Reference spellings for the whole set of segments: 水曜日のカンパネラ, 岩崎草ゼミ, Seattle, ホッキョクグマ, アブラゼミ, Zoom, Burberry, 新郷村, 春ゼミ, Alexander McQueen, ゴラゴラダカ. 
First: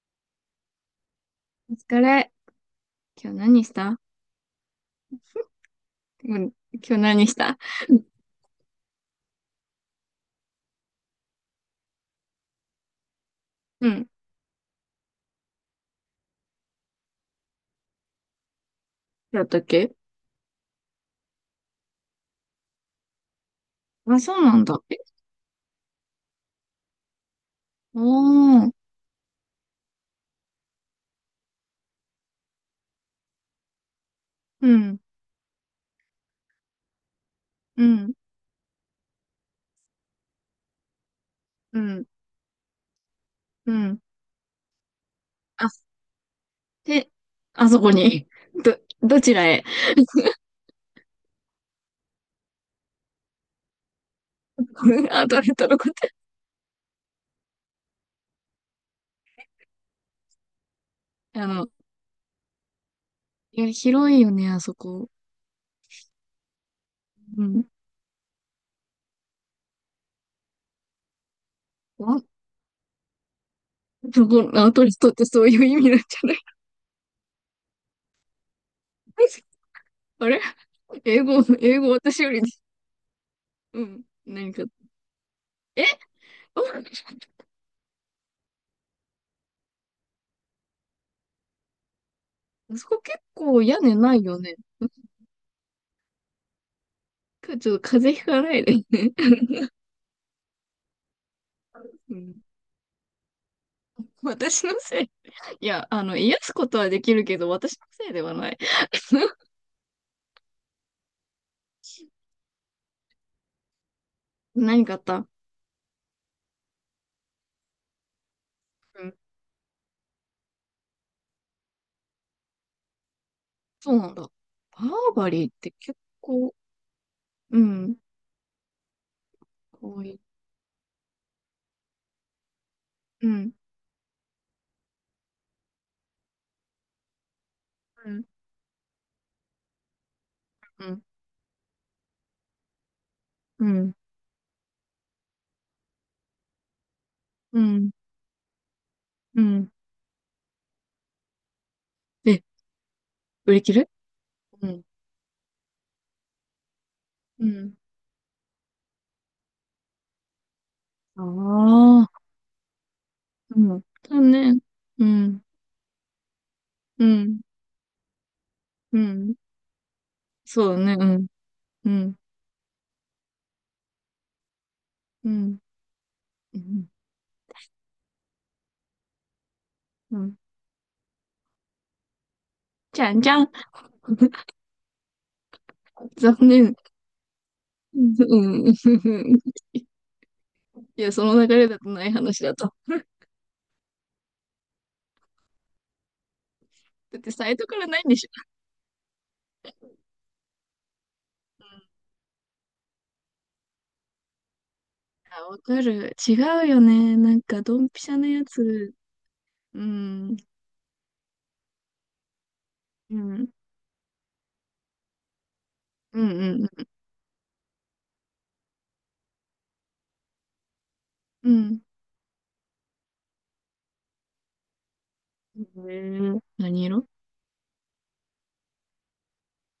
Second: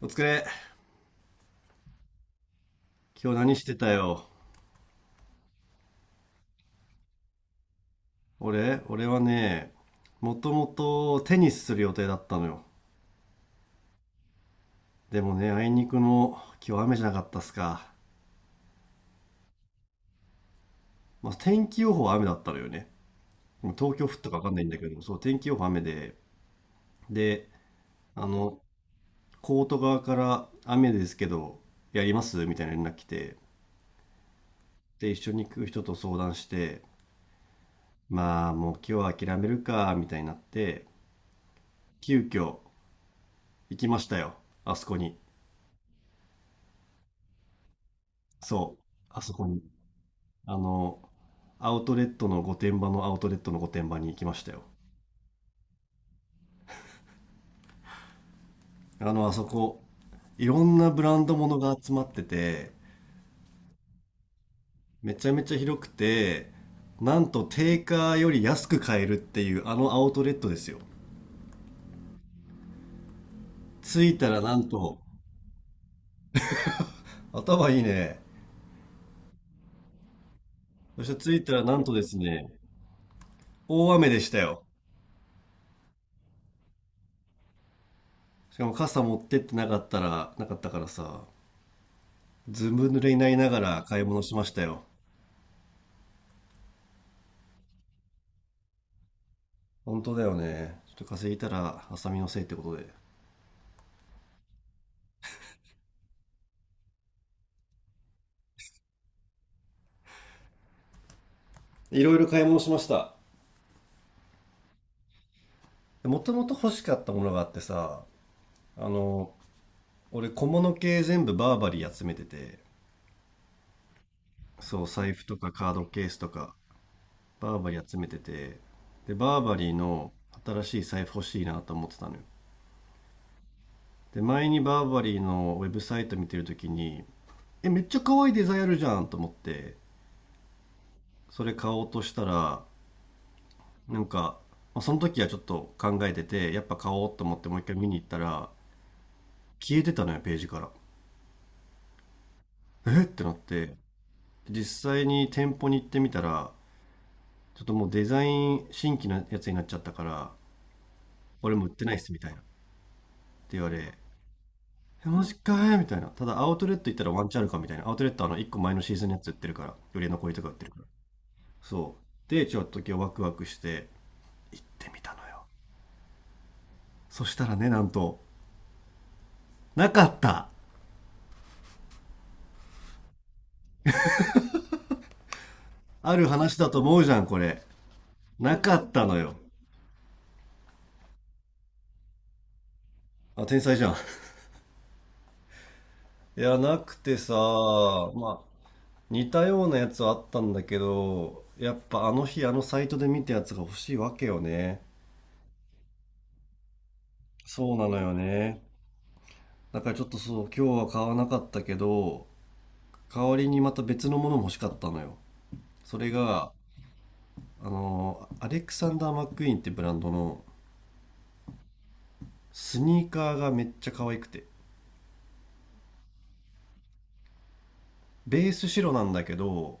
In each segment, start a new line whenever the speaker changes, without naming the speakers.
お疲れ。
お疲れ。
今
今
日
日
何
何
し
し
てた
た？
よ。
うん。今日何した？
俺はね、もともとテニスする予定だったのよ。
うん。
でもね、あいにくの今日雨じゃなかったっすか。
だったっけ？
まあ、天気予報は雨だったのよね。東京降っ
あ、
た
そ
かわ
う
か
な
んな
ん
いんだ
だ。
けど、そう、天気予報雨で、で、
お
あの、
おー。
コート側から雨ですけど、やりますみたいな連絡来て、
うん。
で、一緒に行く人と相談して、
うん。
まあ、もう今日は諦めるか、みたいになって、
うん。
急遽
う
行きま
ん。
したよ。あそこに。
あ、で、あそこに。
そ
ど、
う、あ
ど
そ
ち
こ
ら
に。
へ？
あの、アウトレットの御殿場のアウトレットの御殿場に行きましたよ。
あ、どれとのこと。
あそこ、いろんなブランド
あ
物
の、
が集まってて、
いや、広いよね、あそこ。
めちゃめちゃ広くて、なん
う
と
ん。
定価より安く買えるっていうあのアウトレットですよ。
あ、
着い
そ
たら
こ、
な
ア
ん
ウトレ
と、
ットってそういう意味なんじゃない？
頭いいね。
あれ？
そして
英
着い
語、
たらな
英
ん
語
とです
私より、
ね、
う
大
ん。
雨でした
何か。
よ。
え？
しかも傘持ってってなかったら、なかったからさ、ず
あ
ぶ
そ
濡
こ
れに
結
なりなが
構屋
ら
根
買い
な
物
い
し
よ
まし
ね。
たよ。
今日ちょっと風邪ひかないでね。
本当だよね。ちょっと風邪ひいたら、浅
う
見の
ん、
せいってことで。
私のせい。いや、あの、癒すことはできるけど、私のせいではない。
いろいろ買い物しました。
何かあった？
もともと欲しかったものがあってさ、あ
うん。
の、俺小物系全部バーバリー集めてて、
そうなんだ。バ
そう、財
ー
布
バ
と
リー
か
っ
カ
て
ード
結
ケースと
構、
か、バ
う
ーバリー集
ん、
めてて、で、バーバリー
かわい
の
い。
新しい財布欲しいなと思ってたのよ。
うん、
で、前にバーバリーのウェブサイト見てるときに、え、めっちゃ
う
可
ん、
愛いデザインあるじゃんと思って、
うん、
それ買おうとしたら、
うん、
なんか、その時はちょっと考えてて、やっぱ買おうと思ってもう
う
一回見
ん、
に行ったら、
うん。
消えてたのよ、ページから。
え、
えってなっ
売り切
て、
れ？うん、
実際に店舗に行ってみたら、
う
ちょっと
ん。
もうデザイン新規のやつになっちゃったから、
あ
俺も売ってないっすみ
あ、
たいな。って言わ
うん。
れ、
だね。う
え、マジ
ん、
かえみたいな。ただアウトレット行った
う
らワンチャ
ん、
ンあるかみたいな。アウトレットはあの1個前のシー
う
ズンのやつ売っ
ん。
てるから、売れ残りとか売って
そ
るか
う
ら。
だね。うん、う
そ
ん、
う。で、ちょっと今日ワクワクして行ってみたの
う
よ。
ん、うん。
そしたらね、なんと、なかっ
うん、
た
じゃんじゃん。
ある
残
話だ
念。
と思うじゃん、これ。な
うん。
かったのよ。
いや、その流れだとない話だと。
あ、天才じゃん。いや、なくて
だって
さ、
サイトからないんでし
まあ、
ょ。
似たようなやつはあったんだけど、
う
やっ
ん、
ぱあの日あのサイトで見たやつが欲しいわけよね。
あ、わかる。違うよね。なんか、
そう
ド
な
ン
の
ピ
よ
シャのや
ね。
つ。
だ
う
からちょっと
ん。
そう、今日は買わなかったけど、
う
代わり
ん。
にまた別のものも欲しかったのよ。それ
うん。
が、
うん。
アレクサンダー・マックイーンってブランドの
うん。
スニーカーがめっちゃ可愛くて。
へえ、何色？
ベース白なんだけど、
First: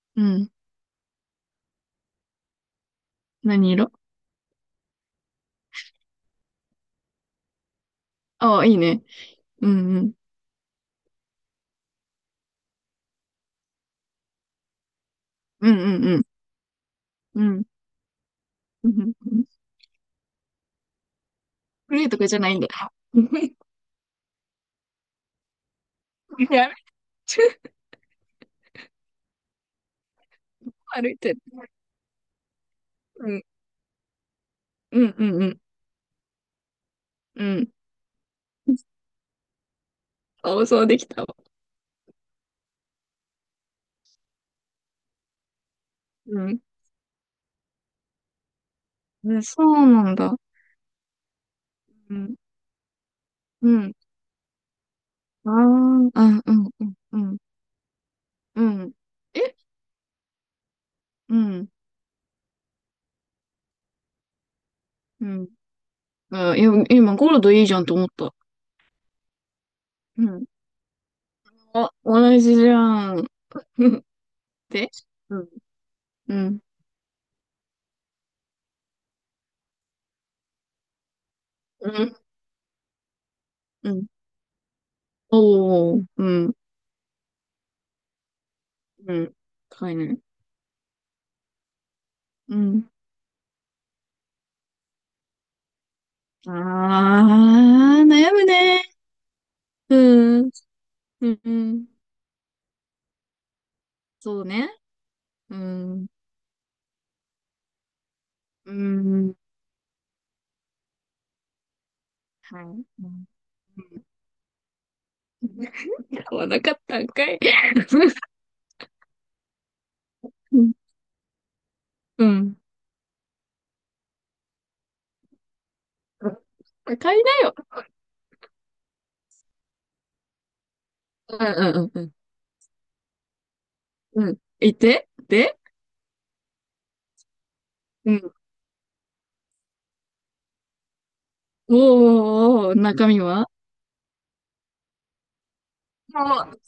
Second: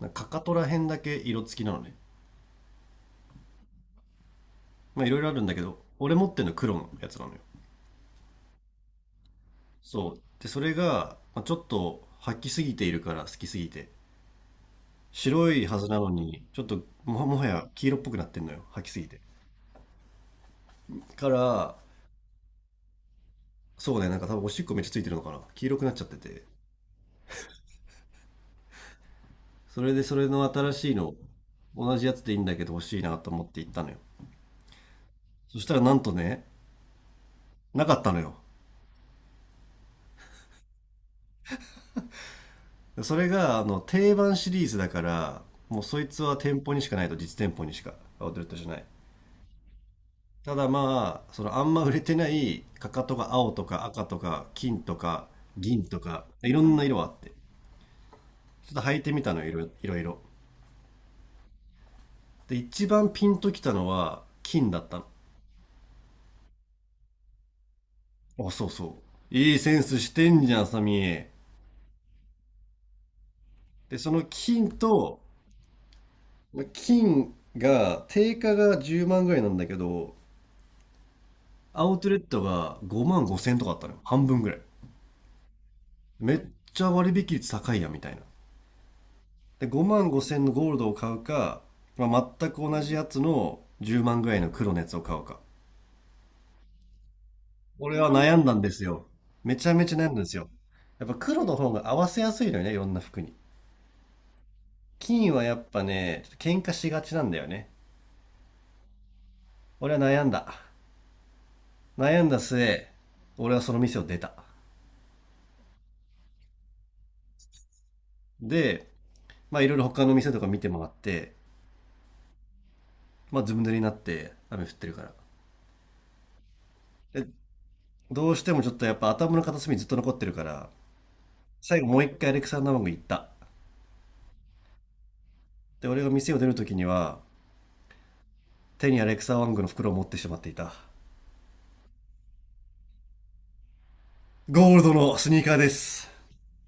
なん
う
かかか
ん。
とら辺だけ色付きなのね。
何色？
まあいろいろあるんだけど、俺持ってるの黒のやつなのよ。
ああ、いいね。うん。うん。
そう。で、それが、まあ、ちょっと吐きすぎているから、好きすぎて。白い
う
はずな
ん。
の
うん。
に、ちょっとも、も
う
は
ん。うん。
や黄色っぽくなってんのよ。吐
う
きす
ん
ぎて。
うん、
から、
グレーとかじゃないんだ。
そうね、なんか多分おしっこめっちゃついてるのかな。黄色くなっちゃってて。
やめちゃ、
それで、それの新しい
歩
の、
いてる。
同じやつでいいんだけど欲しいなと
う
思
ん。
って行ったのよ。
うん。うん。う
そ
ん。
したらなんとね、
うん。
なかったのよ。
あ、そうできたわ。
それが、定番シリーズだから、もうそいつは
うん。
店舗にしかないと、実店舗にしか。アウトレットじゃない。
うん、そうなんだ。
ただまあ、そのあんま売れ
う
てな
ん。
いかかとが青と
う
か
ん。
赤とか金とか
ああ、う
銀とか
ん
い
う
ろ
ん
んな
うん
色あっ
う
て、
ん。う
ちょっと
ん。
履いてみたのよい
え？
ろいろいろ。
うん。
で、一番ピンときたのは金だった
うん。あ、いや、今ゴールドいいじゃんと思った。
の。あ、そうそう。いいセンスし
う
てん
ん。
じゃん、サミー。
あ、同じじゃん。
で、その金
で、
と、
うん。うん。
まあ金が定価が10万ぐらいなんだけど、ア
う
ウトレ
ん。
ットが5万5千とかあった
う
のよ。
ん。
半分ぐらい。
おお、う
めっ
ん。
ちゃ割引率高いやんみたいな。
うん。
で
高い
5万
ね。
5千のゴールドを買うか、まあ、全
う
く同
ん。
じやつの10万ぐらいの黒のやつを買うか、俺
ああ、
は
悩
悩ん
む
だんです
ね。
よ。めちゃめち
う
ゃ悩んだんですよ。
ん。
やっぱ
うん
黒
う
の方が
ん。
合わせやすいのよね、いろんな服に。
そうね。
金はや
う
っぱ
ん。
ねちょっと喧嘩しがちなんだよね。
うん。
俺は悩んだ。悩んだ
はい。うん。
末、俺はその
う
店を
ん。
出た。
買わなかったんかい。
で、まあいろいろ他の店とか
う
見て
ん。
回って、
うん、
まあずぶ濡れになって雨降ってるから、
買い
で、
なよ。
どうしてもちょっとやっぱ頭の片隅にずっと残ってるから、
うんう
最後
ん
も
うん
う
う
一回アレクサンダーマンゴー行った。
ん。うん。いてで、
で、俺が店を出る時には、
うん。
手にアレクサワングの袋を持ってしまっていた。
おーおーおー、中身は？
ゴールドのスニーカーです。
もう、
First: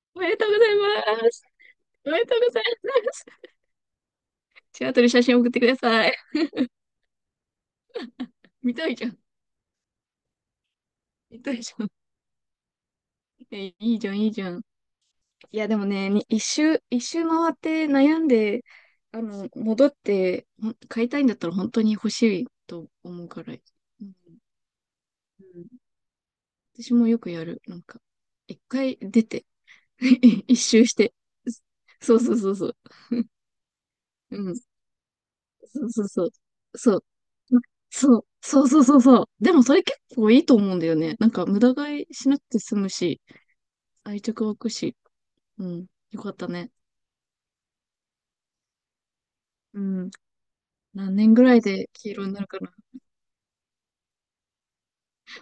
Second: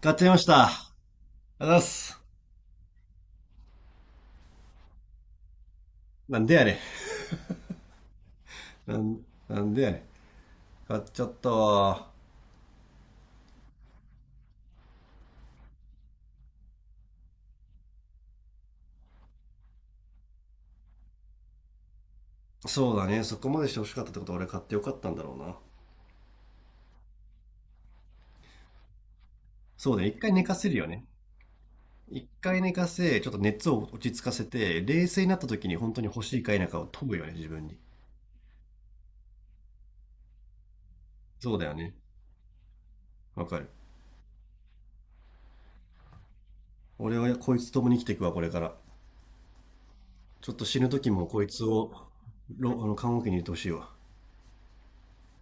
買っ
お
ちゃ
め
い
で
まし
とうご
た、
ざ
ありが
い
とう
ます。
ございま
おめ
す。
でとうございます。シアトル写真送ってください。
なんでやれ。
見たい
な
じゃ
ん
ん。
なんでやれ、買っちゃっ
見
た
たいじゃん。
わ。
え、いいじゃん、いいじゃん。いや、でもね、に一周回って悩んで、あの、戻って、ほん買いたいんだったら本当に欲しいと
そうだね、
思う
そ
か
こ
ら。
までして欲しか
う
ったっ
ん、
てことは、俺買ってよかったんだろう
う
な。
ん、私もよくやる。なんか、一回出て、
そうだね、一回寝 か
一
せる
周
よ
し
ね。
て。そう
一
そうそう
回
そ
寝
う。
かせちょっと熱を落ち着か
う
せ
ん、
て冷静になった時に、
そう
本当
そ
に
う
欲
そう。
しいか否かを
そう。
問うよね、自
ま、
分に。
そう、そうそうそうそう。でもそれ結構いいと思うんだよね。なんか
そう
無
だよ
駄
ね、
買いしなくて済むし、
わかる。
愛着湧くし。うん。よかったね。
俺はこいつともに生きていくわ、これから。
うん。
ちょっと死ぬ時
何
も
年
こ
ぐ
い
らい
つ
で
を
黄色になるかな。
あの看護機に入れてほしいわ。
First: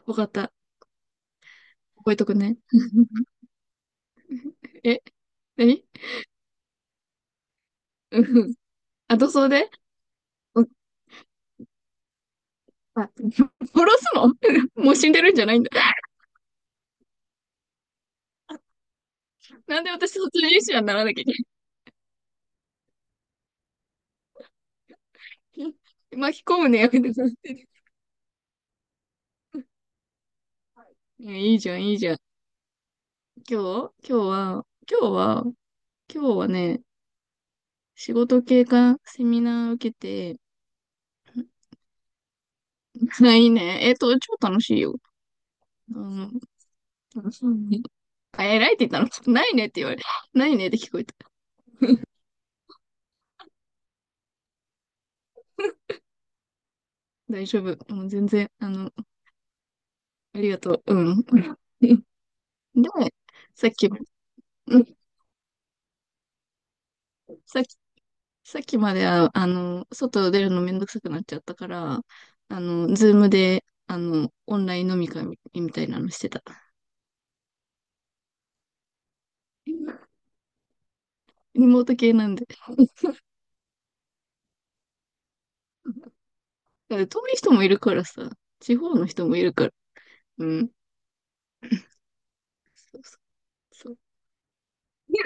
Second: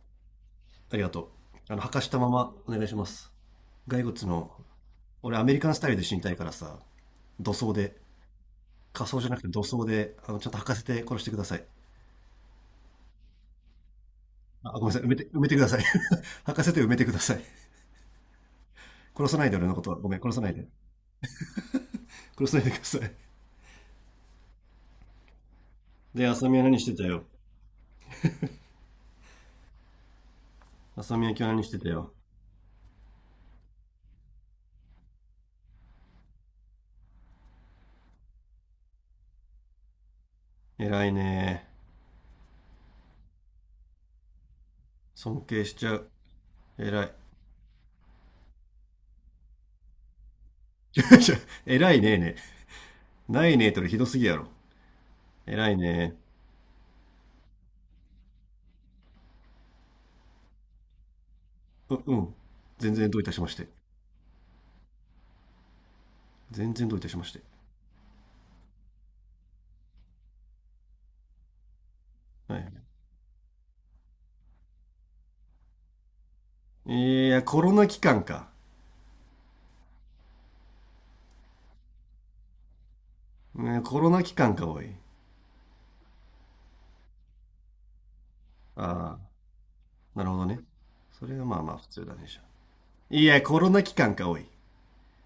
わかった。
ありがとう。あの、履かし
覚え
た
と
ま
く
ま
ね。
お願いします。骸骨の、
え、
俺アメリカンス
何？
タイルで死にたいからさ、土葬で、
うん。
仮
あ、
装じゃ
塗
なくて
装
土
で、
葬で、あの、ちゃんと
う
履
ん、
かせて殺してください。
あ、殺すの？
あ、ごめんな
もう
さい。
死んでるん
埋
じゃ
めて
な
く
いん
だ
だ。
さい。履かせて埋めてください。殺さないで俺の
な
こ
ん
と
で
は。ご
私
めん、
卒
殺さ
業
ないで。
者にならなきゃいけ
殺さないでください。
ない。
で、
巻き
浅見
込
は
む
何
ね、
し
や
て
めて
た
くだ
よ。
さい。
浅見
い
は
や
今日
いい
何し
じゃ
て
ん、
た
いいじ
よ。
ゃん。今日今日は、今日は、今日はね、仕事経過セミナー受けて、
偉いね
ないね。えっと、超楽しい
ー、
よ。
尊敬しちゃ
あ
う。
の、
偉い。
楽しいね。あ、偉いって言ったの？ ないねって言われ、ないねって聞 こ
ち
えた。
ょちょ偉いねーね、ないねえとりひどすぎやろ。偉いね
大丈夫。もう全然、あの、ありがとう。うん。
ー、
で、
うん。全然どういたしまして。
さっき、うん、
全然どういたしまして。
さっき、さっきまでは、あの、外出るのめんどくさくなっちゃったから、
は
あ
い。
の、ズームで、あの、オンライン飲み会みたいなのしてた。
いや、コロナ期間か。
リモート系なんで。
ね、コロナ期間か、おい。
だから遠い人もいるからさ、地方の
ああ、
人もいるから。
なるほど
う
ね。
ん。
それがまあまあ普通だね、じゃあ。
そうそう
いや、コロナ
そ
期
う、
間か、おい。い
いや、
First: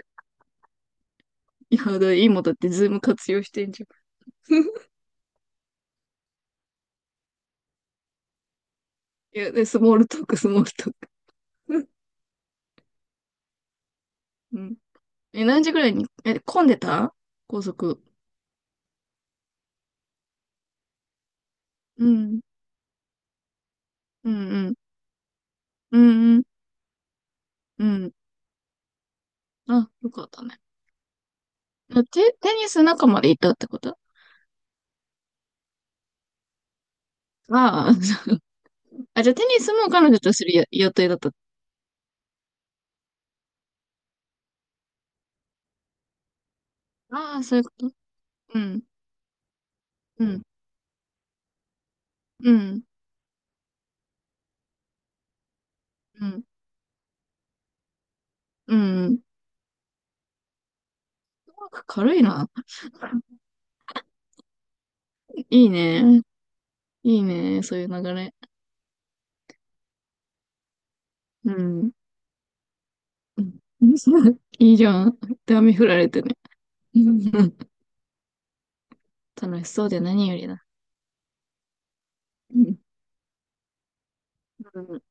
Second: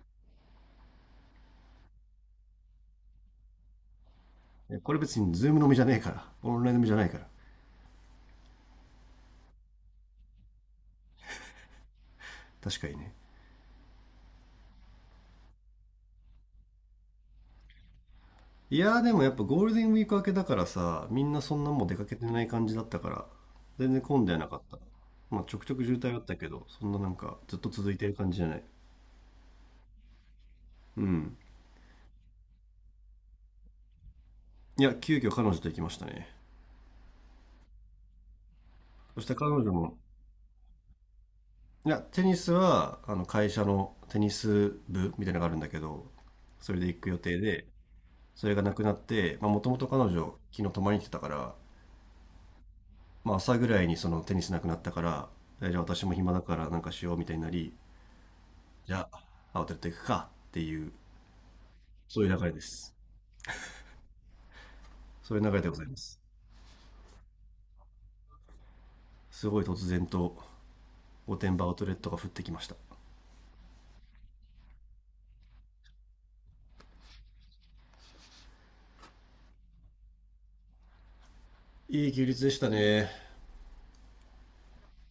いやだから今だってズーム活用してんじゃん。
やこれ別にズーム飲みじゃねえから。オンライン飲みじゃないから。
いや、で、スモールトーク。
確かにね。
うん。え、何時ぐらいに、え、混んでた？高速。
いや、でもやっぱゴールデンウィーク明けだからさ、みんなそんなもう出か
う
けて
ん。
ない感じだったから、全然混ん
う
ではな
ん
かっ
うん。
た。まあちょくちょく渋
う
滞あった
んうん。
けど、そんななんかずっと
う
続いてる
ん。
感じじゃない。
あ、よかったね。
うん。
あテ、テニス仲間でいたってこと？あ
いや、急遽彼女と行きましたね。
あ、
そ
あ、
し
じゃ
て
あテ
彼
ニ
女
スも
も、
彼女とするや予定だった。
いやテニスはあの会社のテニス部みたいなのがあるんだけど、それで行く予
あ
定
あ、そういう
で、
こと。
それ
う
がなく
ん。
なって、もともと彼
う
女
ん。
昨日泊まりに来てたから、
うん。
まあ、朝ぐらいにそのテニスなくなったから、えじゃあ私も
う
暇だ
ん。
からなんかしようみたいになり、
う
じ
ん。
ゃ
う
あアウトレット行くかっていう、
まく軽
そ
い
ういう流
な。
れです。 そういう流れ
い
で
い
ございます。
ね。いいね。そういう流れ。
すごい突然と御
う
殿場アウトレ
ん。
ットが降ってきました。
うん。 いいじゃん。で、雨降られてね。うん、楽しそうで何よりだ。
いい休日でし
う
た
ん。
ね。
うん、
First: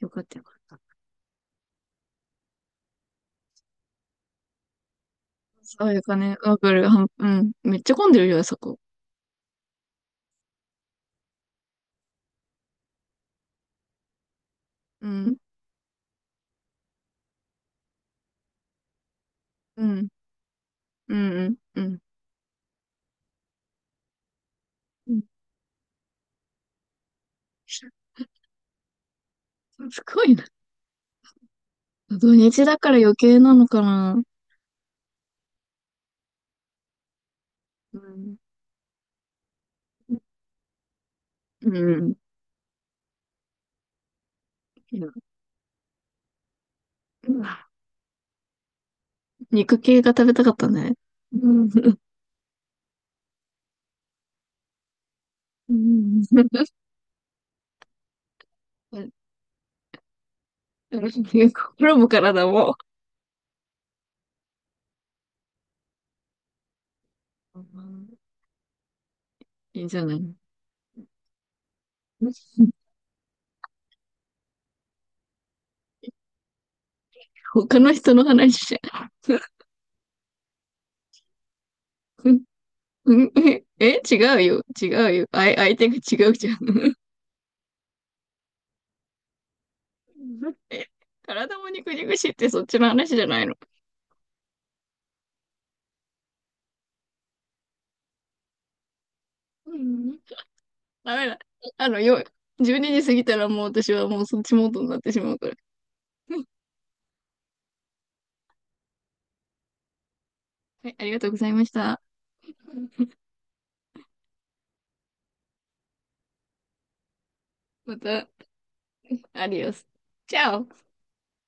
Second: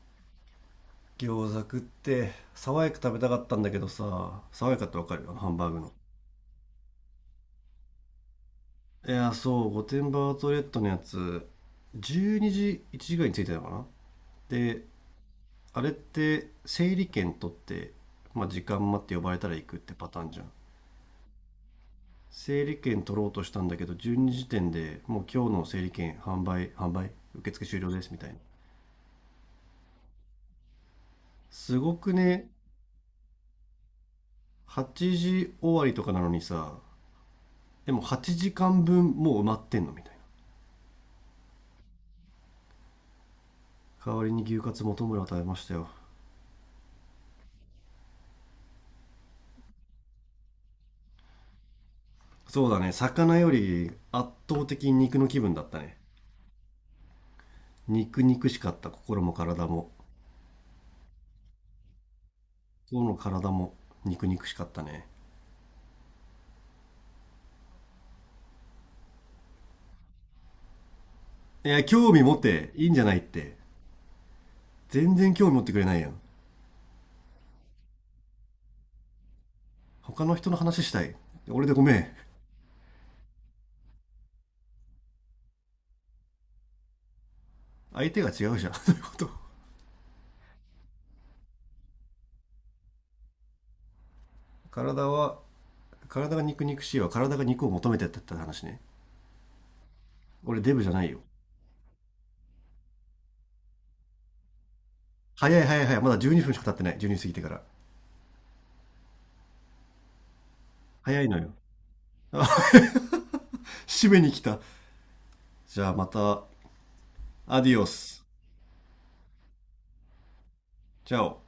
よかったよかった。
餃子食って爽やか食べたかったんだけどさ、爽やかってわかる、あのハンバーグ
そ
の。
ういうかね。わかる。はんうん。めっちゃ混んでるよ、あそこ。
いや、そう、御殿場アウトレットのやつ、12時、1時ぐらいに着いたのかな。で、
うん。
あれって、整理券取って、まあ、時間待って呼ばれたら行くっ
う
てパ
ん。
ターンじゃん。
うん。うん。うん。
整理券取ろうとしたんだけど、12時点で
う
も
ん、
う今日の整理券販売、受付終了ですみたいな。
すごいな。
すごく
土
ね、
日だから余計なのかな。
8時終わりとかなのにさ、で
う
も8
ん。
時間分もう埋まってんのみたいな。
うん。
代わりに牛カツ
い
元
や、
村を食べましたよ。
うん、肉系が食べたかったね。うん。
そうだね、魚より圧倒的に肉の気分だっ
う
たね。
ん。
肉肉しかった、
うん。
心も体も。
心も体も。
今日の体も肉肉しかったね。
うん、いいじゃない。
いや、興味持ってい いんじゃないって。全然興味持ってくれないやん。
他の人の話じゃん。
他の人の話したい。俺でごめん。
うん、え、違うよ。違うよ。あい、相手が違うじゃん。
相手が違うじゃん。そういうこと。
え、体も肉々しいってそっちの話じゃないの。
体は、体が肉肉しいわ。体が肉を求めてたって話ね。
うん、
俺デブじゃない
ダ
よ。
メだ。あの、よ、12時過ぎたらもう私はもうそっちモードになってしまうから。
早い早い早い。まだ12分しか経ってない。12過ぎてから。
はい、あり
早
が
い
とうご
の
ざい
よ。
ました。
あ、締めに来た。じゃあまた、アディオ
ま
ス。
た、アディオス。チャオ
チャオ。